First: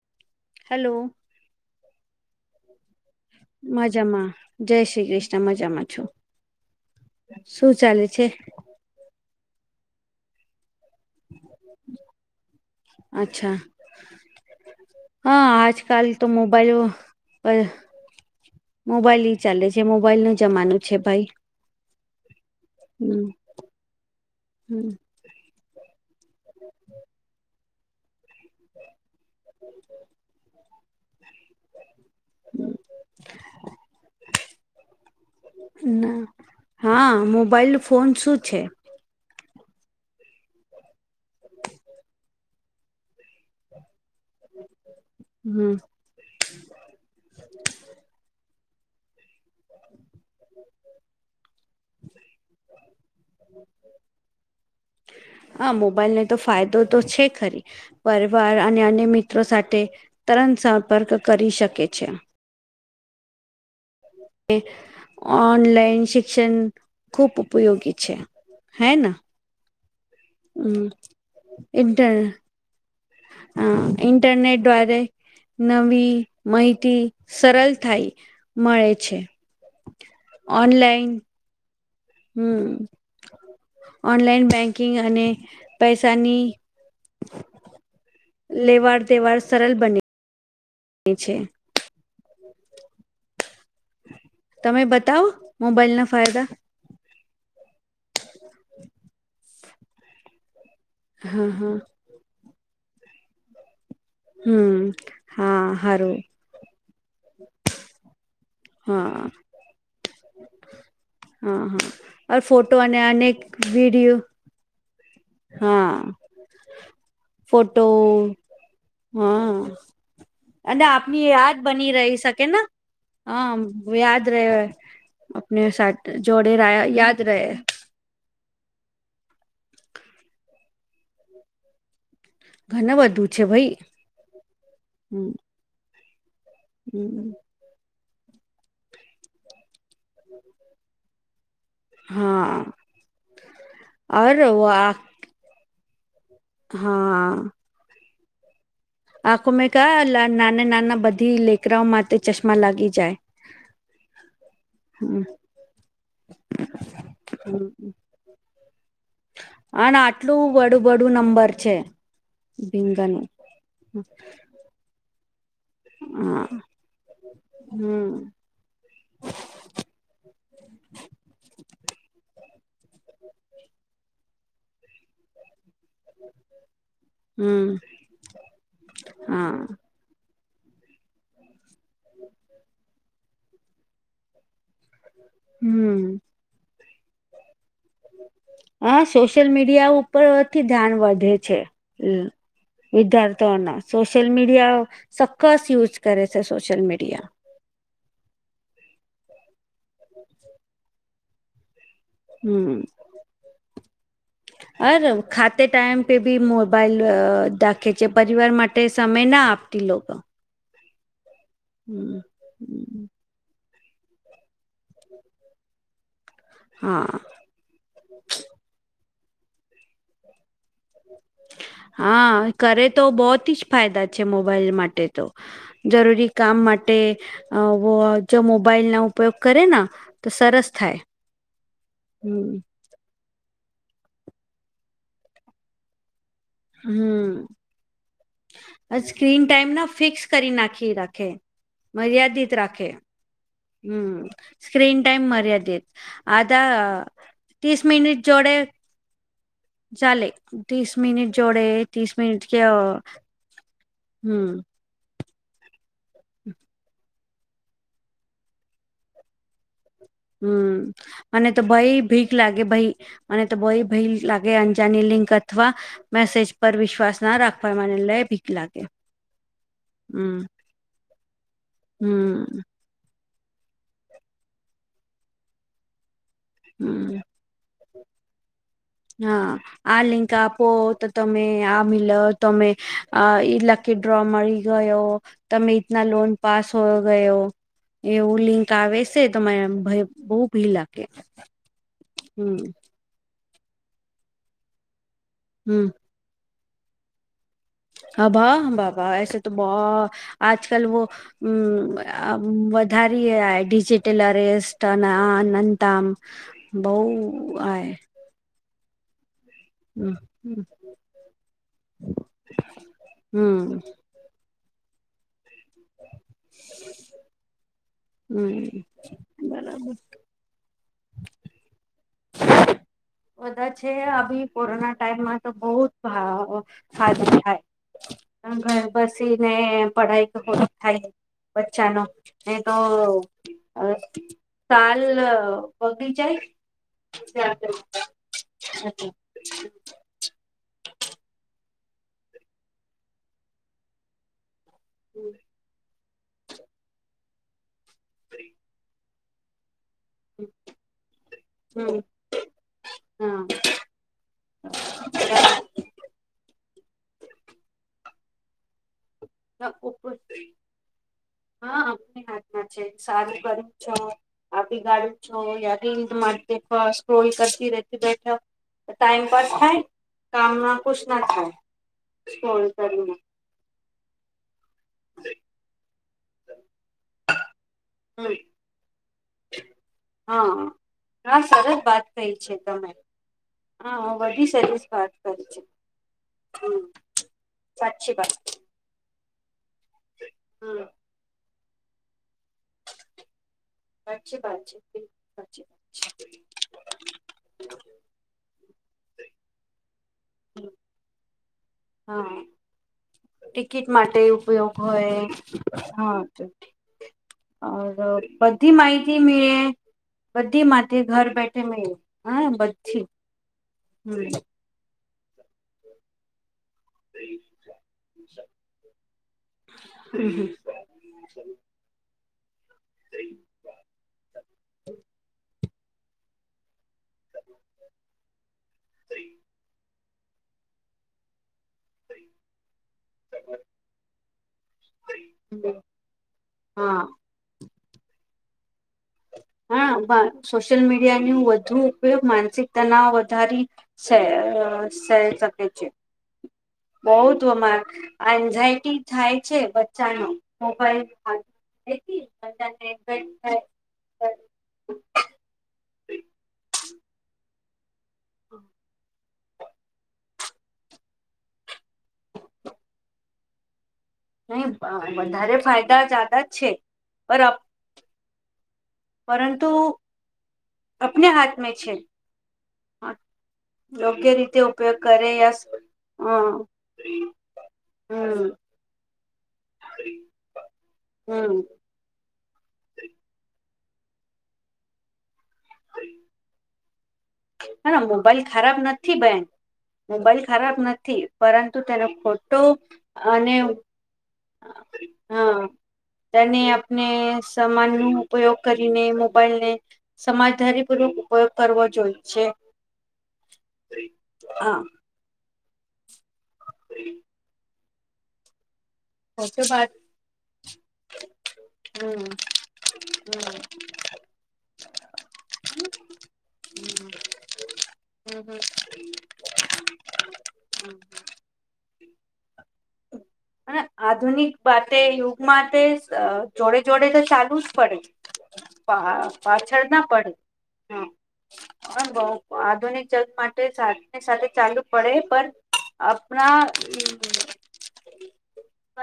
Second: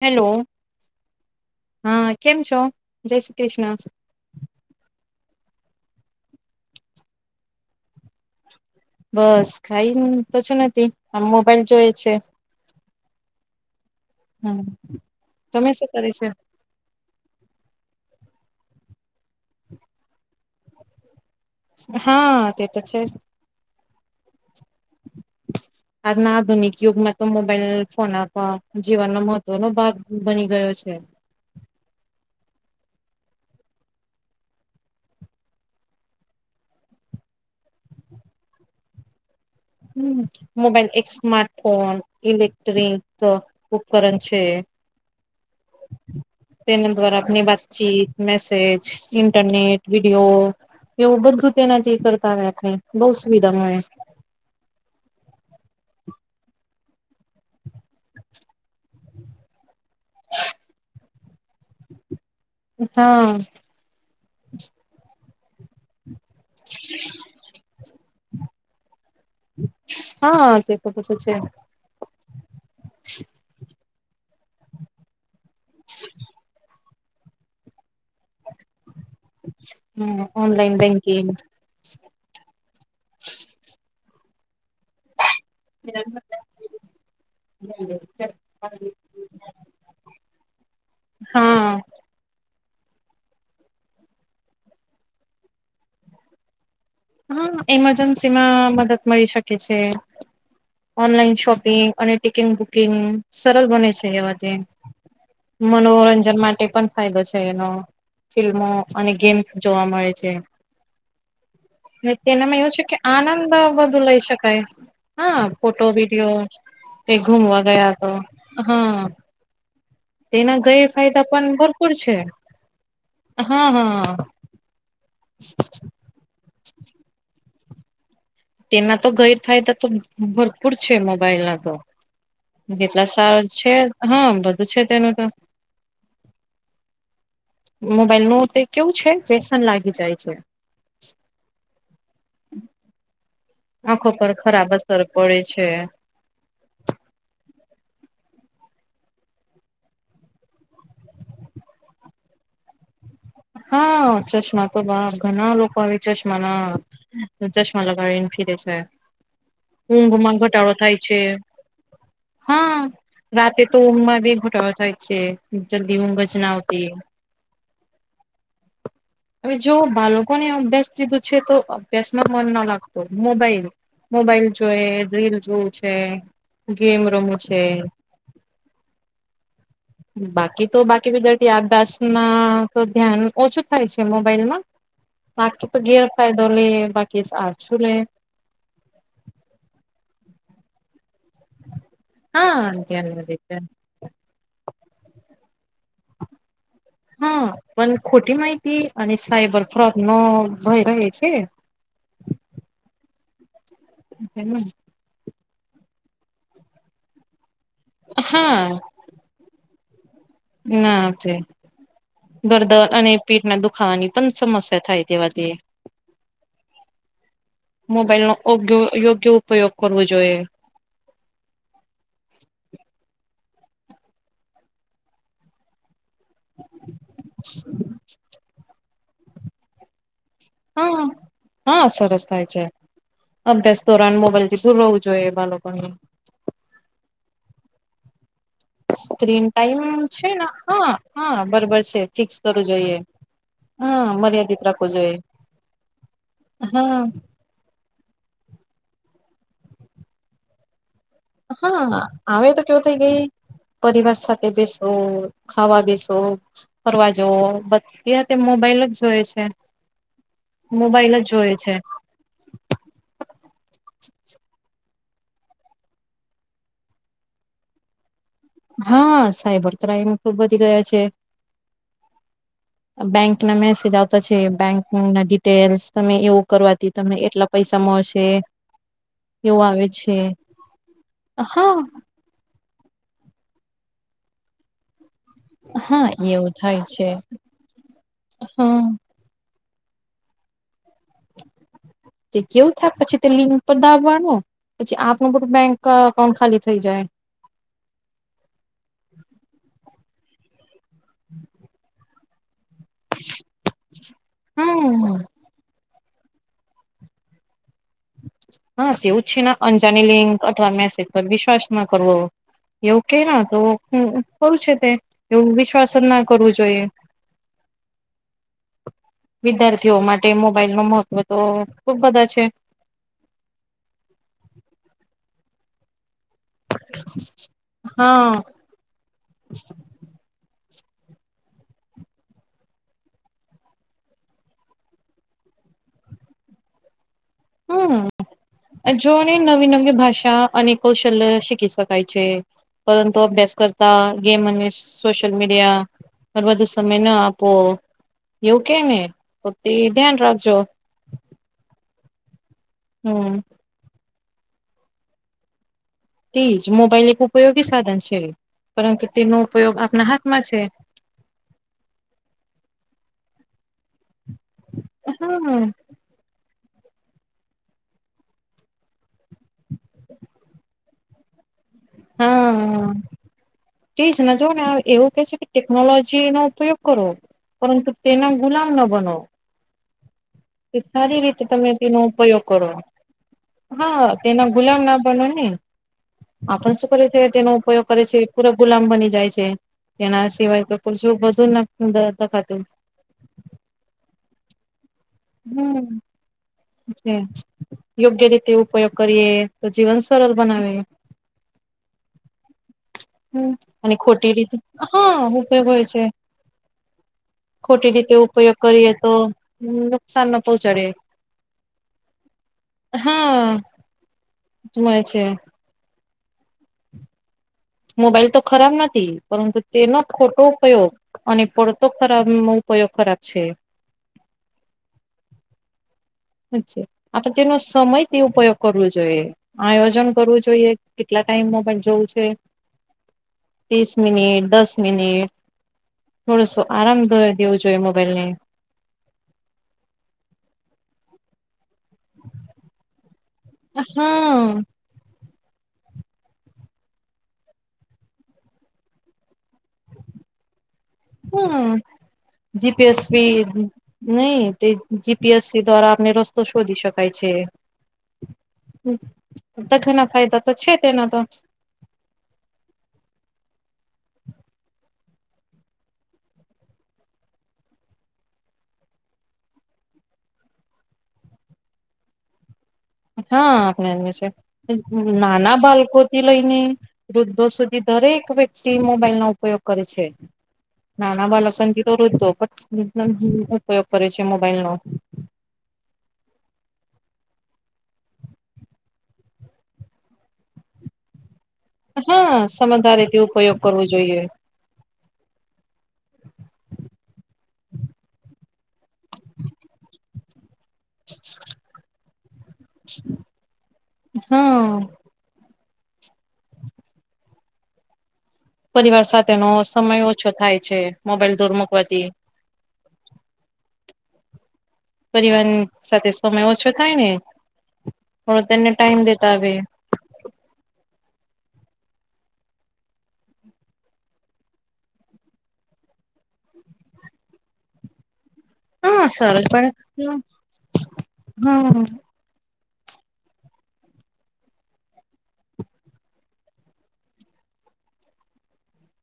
Hello hello હા કેમ છો જય શ્રી કૃષ્ણ જમા જય શ્રી કૃષ્ણ મજામાં છું શું ચાલે છે બસ કઈ પછું નથી આમ મોબાઈલ જોય છે અચ્છા હમ, હા તમે આજ શું કલ કરે તો છે મોબ મોબાઈલ મોબાઈલ ચાલે છે મોબાઈલ ન જમાનું છે ભાઈ હા તે તો છે હમ હમ આજ ના આધુનિક ુગમાં તો મોબાઈલ ફોન જીવનનો મહત્વનોો ભાગ બની ગયો છે [inaudible] ના હા મોબાઈલ ફોન શું છે હમ મોબાઈલ એક સ્મા્ટફોન ઇલેક્ટ્રિક ઉપકરણ છે હમ તેના દ્વારા આપની વાતચીત મેસેજ ઇન્ટરનેટ વિડિઓ ડ એવું બધું તેનાથી કરતા હો આપણે બઉ સુવિધા મળે [inaudible] હા મોબાઈલને તો ફાયદો તો છે ખરી પરિવાર અને અન્ય મિત્રો સાથે તરણ સંપર્ક કરી શકે છે હા ઓનલાઈન શિક્ષણ ખૂબ ઉપયોગી છે હે ના હા તે તો બધું છે ઇન્ટર હ ઇન્ટરનેટ દ્વારે નવી માહિતી સરળ થાય મળે છે હમ ઓનલાઈન બેંકિંગ હમ ઓનલાઈન બેંકિંગ અને પૈસાની લેવાડ દવાડ સરળ બને છે હા [inaudible] તમે બતાવો મોબાઈલ ના ફાયદા હા ઇમરજન્સી માં મદદ મળી શકે છે ઓનલાઈન હા હા શોપિંગ અને ટિકિટ બુકિંગ સરળ બને છે એવા હમ હા હારું મનોરંજન માટે પણ ફાયદો છે એનો ફિલ્મો અને હા ગેમ્સ જોવા મળે છે હા હા ઓર તેનામાં એવું ફોટો છે કે અને અનેક આનંદ બધું વિડિયો લઈ શકાય હા ફોટો વિડીિયો એ ઘુમવા ફોટો ગયા તો હા તેના અને આપની ગેરફાયદા યાદ પણ બની ભરપૂર રહી છે શકે ને હા યાદ રહે આપને સાથે જોડે રહ્યા યાદ રહે તેના તો ગેરફાયદા તો ભરપૂર છે મોબાઈલ ના તો ઘણું જેટલા બધું સાર છે ભાઈ હા બધું છે તેનું તો હમ હમ મોબાઈલ નું તે કેવું છે વ્યસન લાગી જાય છે હા આંખો પર અરે ખરાબ વાહ અસર પડે છે હા આખો મેં કા નાના નાના બધી લેકરાઓ માટે ચશ્મા લાગી જાય હા ચશ્મા તો હમ ઘણા લોકો આવે ચશ્મા ના ચશ્મા લગાાવને ફિરે છે અને ઊંઘ માં આટલું ઘટાડો બડું થાય બડું છે નંબર છે હા ભીંગાનું રાતે તો ઊંઘ બી ઘોટાડો થાય છે જલ્દી ઊંઘ જ હા ના આવતી હમ હવે જો બાળકોને અભ્યાસ કીધું છે તો અભ્યાસમાં મન ના લાગતું મોબાઈલ મોબાઈલ જોઈ રીલ જોય છે ગેમ રમુ છે હમ હા બાકી તો બાકી વિદ્યાર્થી અભ્યાસમાં તો ધ્યાન ઓછું થાય છે મોબાઈલમાં બાકી તો હમ ગેરફાયડો લ બાકી આ છું લે હ સોશિયલ મીડિયા ઉપરથી ધ્યાન વધે છે હા ધ્યાન વધે છે વિદધ્યાર્થથીઓના સોશિયલ મીડિયા સક્કસ યુઝ કરે છે સોશિયલ મીડિયા હા પણ ખોટી માહિતી અને સાયબર ફ્રોક નો ભય રહે છે હમ હ અરે ખાતે ટાઈમ પે બી મોબાઈલ દાખે છે પરિવાર હા માટે સમય ના આપતી લોકો ના છે હમ, ગરદર હમ, અને પેટ ના દુખાવાની પણ સમસ્યા થાય તેવાથી હા મોબાઈલ નોગ યોગ્ય ઉપયોગ કરવો જોઈએ હા કરે તો બહત જ ફાયદા છે મોબાઈલ માટે તો જરૂરી કામ માટે જો મોબાઈલ ના ઉપયોગ કરે ને હા હા સરસ થાય હમ છે અભ્યાસ ધોરણ મોબાઈલ થી શું રહેવું જોઈએ એ બા લોકોને હમ સ્ક્રીન ટાઈમ ના ફિક્સ છે ને કરી હા નાખી રાખે હા બરોબર છે ફિક્સ મર્યાદિત કરવું રાખે જોઈએ હા હમ મર્યાદિત રાખવું સ્ક્રીન જોઈએ ટાઈમ મર્યાદિત આ હા તીસ મિનિટ જોડે ચલે તીસ મનિટ હા હ તો કેવો થઈ ગઈ પરિવાર સાથે હમ બેસ્ટ ઓ ખાવા બસો ફરવા જવો બધી તે મોબાઈલ જ જોવે છે મોબાઈલ જ હમ અને જોય તો છે ભાઈ ભી લાગે ભાઈ મને તો બો ભાઈ લાગે અંજાની લિંક અથવા મેસેજ પર વિશ્વાસ ના રાખવા માટે લય ભી હા સાયબર ક્રાઈઇમ તો વધી ગયા છે હમ બેંક ના મેસેજ આવતા છે બેંક ના ડિટેલ્સ તમે એવું કરવાથી તને હમ એટલા પૈસામાંશે હા આ લિંકા પો તો તમે હા આ મિલ તમે આ લા કે ડ્રો મળી ગયો તમે હા તના લોન એવું પાસ થાય હોયો છે ગયો એવું લિંક હા આવે તમારે ભય બહુ ભી લાગે તે હમ કેવું થાય પછી તે લિંક પર દબવાનું પછી આપનું બું બેંક હમ અકાઉન્ટ ખાલી થઈ જાય હા ભા ભબા એસ તો બહ આજ કલ વ ધારી િજીિટલ રસ્ટન હમ અન તમ બહ આ હા તેવું છે અંજાની હમ લિંક અથવા મેસેજ પર વિશ્વાસ ના કરવો એવું કે ના તો હમ કરું છે તે એવું વિશ્વાસ જ ના કરવું જોઈએ હમ વિદ્યાર્થીઓ બરાબર માટે મોબાઈલ નો મહત્વ તો ખુબ બધા છે બધા છે આવી કોરોના ટાઈમમાં તો બહ ખધું હા થાય ઘર બસી ને પઢાઈ તો થાય બચ્ચા નો ન તો અ સાાલ બગી છે હમ જોને નવી નવી ભાષા અને કૌશલ્ય શી શ છે પરંતુ અભ્યાસ કરતા ગેમ સોશિયલ મીડિયા બધો સમય ના આપો એવું કે ને તો તે ધ્યાન રાખજો હમ હમ હા તેજ મોબાઈલ એક ઉપયોગી સાધન છે પરંતુ તેનું ઉપયોગ આપના હાથમાં છે. હા અમને હાથમાં છે સારું કરું છ. આપી ગાડું હા છો માટે ફ રોલ કરતી રતી બેઠા ટાઈમ પાસ થાય કામ ના ખુશ ના થાય. હા [unintelligible] તેજ જો ને એવું કે છે કે ટેકનોલોજી નો ઉપયોગ કરો પરંતુ તેના હમ્મ ગુલામ ન બનોવ હા એ સારી હા રીતે તમે સરસ તેનો વાત કહી ઉપયોગ છે કરો. તમે હા બધી તેના ગુલામ સરસ ના વાત બનો કરી ને છે આપ હમ્મ શું કરે છે તેનો ઉપયોગ કરે સાચી છે વાત પુરા ગુલામ બની જાય છે એના સિવાય તો હમ્મ પછું બધુંખાતું સાછી વાત છે. સાચી હમ્મ. યોગ્ય રીતે ઉપયોગ કરીએ તો જીવન સરળ બનાવે. વાત. હા. હમ ટિકિટ અને માટે ખોટી રીતે ઉપયોગ હોય હા ઉપયોગ હોય છે હા તો ખોટી રીતે ઉપયોગ બધી કરીએ તો માહિતી મળળે નુકસાન ન બધી પહોંચાડે માિતી ઘર બેઠે મળે. હા હમ્મ જોય છે. મોબાઈલ તો ખરાબ નથી પરંતુ તેનો ખોટો ઉપયોગ અને પડતો ખરાબ ઉપયોગ ખરાબ છે. હ. છ આપ તેનો સમય તે ઉપયોગ કરવો જોઈએ આયોજન કરવું જોઈએ. જોઈએ કેટલા ટાઈમમાં પણ જવું છે. ત્રીસ મિનિટ દસ મિનિટ થોડોસો આરામ હા થ દેવું જોઈએ મોબાઈલ ને હા સોશિયલ મીડિયા ન વધુ ઉપયોગ માનસિક તનાવ ધારી સ હા સ જગ છે. બહ જ અમારે એન્ઝાયટી થાય છે બચ્ચાનો મોબાઈલ હમ્મ જી. પી. એસ. સી નહી તે જી. પી. એસ. સી દ્વારા આપને રસ્તો શોધી શકાય છે. ઘના ફાયદા તો છે તેના તો. નહી વધારે ફાયદા જદા જ છે પણ પરંતુ આપને હાથ મે છે. હા આપણે એ છે યોગ્ય રીતે ઉપયોગ કરે નાના યા બાળકો થી હમ લઈને વૃદ્ધો સુધી દરેક હમ વ્યક્તિ મોબાઈલ નો ઉપયોગ કરે છે. નાના હમ બાળકોથી તો ઉપયોગ કરે છે મોબાઈલ નો. તે હ મોબાઈલ ખરાબ નથી બેન મોબાઈલ ખરાબ નથી પરંતુ તેનો હા ખોટો સમધારી તે અને ઉપયોગ કરવો જોઈએ. અનેને આપણે સમય નો ઉપયોગ કરીને મોબાઈલ ને સમાજધારી ઉપયોગ કરવો જોઈ છે. હા. હ. પરિવાર સાથેનો સાચો વાત સમય ઓછો થાય છે મોબાઈલ દોર મુકવાથી. હમ્મ. પરિવાર સાથે સમય ઓછો થાય ને હડો હમ તને ટાઈમ દેતા આવે હમ્મ. અને આધુનિક બાતે યુગમાં તે જોડે જોડે તો ચાલુ જ પડે. હા પા સરસ પાછળ ના પણ પડે હ હા પણ બઉ. આધુનિક જગત માટે સાથે સાથે ચાલુ પડે પણ આપણા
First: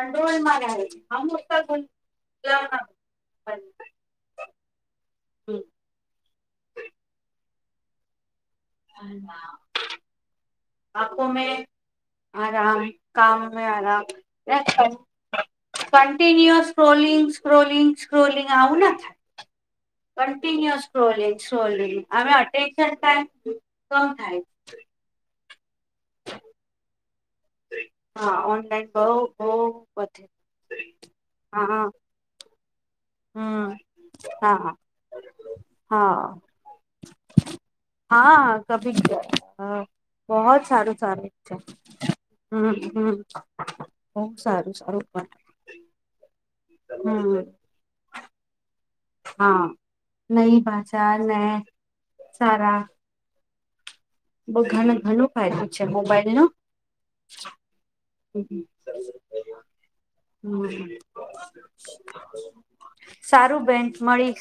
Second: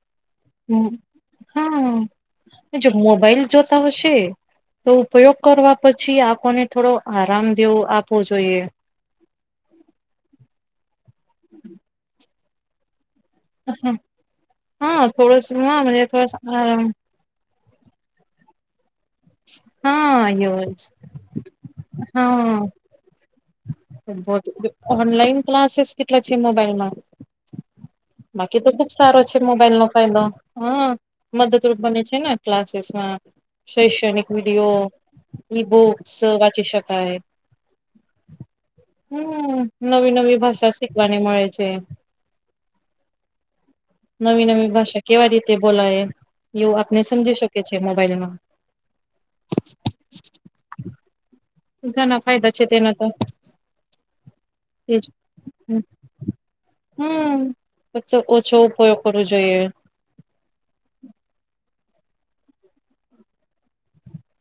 કંોલ [unintelligible] મા હમ હા જો મોબાઈલ જોતા હશે તો ઉપયોગ કરવા પછી આપોને થોડો આરામ દેવો આપવો જોઈએ આપકો મેં આરામ. કામ મેલા થો કંન્ટિન્યુઅસ ક્રોલિંગ સ્ક્રોલિંગ સ્ક્રોલિંગ આવું ના હા એવ કન્ટિન્યુ જ સોલિ સોલિંગ અમે અટેન્શન ટાઈમ કમ બ થાય ઓનલાઈન ક્લાસીસ કેટલા છે મોબાઈલ માં જ બાકી તો ખુબ સારો છે મોબાઈલ નો ફાયદો વધે હ મદદરૂપ હા બને છે ને ક્લાસસ હ હમ શૈક્ષણિક હા વિડીિયો ઈ બુક્સ વાંચી શકાય હા હા કભી જ હમ હ નવી નવી બહત ભાષા સારું શીખવાની સારું મળે છે હમ હમ બહુ નવી નવી સારું સારું ભાષા કેવા પણ રીતે બોલાય એવું આપને સમજી હમ શકે છે મોબાઈલમાં હા નઈ ભાચા ન ઘણા ફાયદા છે તેના તો બધાને એજ ઘણું ફાયદું છે મોબાઈલ ન. હમ ફક્ત ઓછો ઉપયોગ કરવો જોઈએ હમ સારું બેન મળી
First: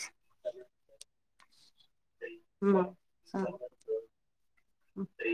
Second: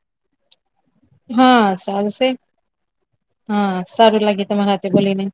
હા સારુંશે હમ સારું. હા સારું લાગે તમારા હથે બોલીને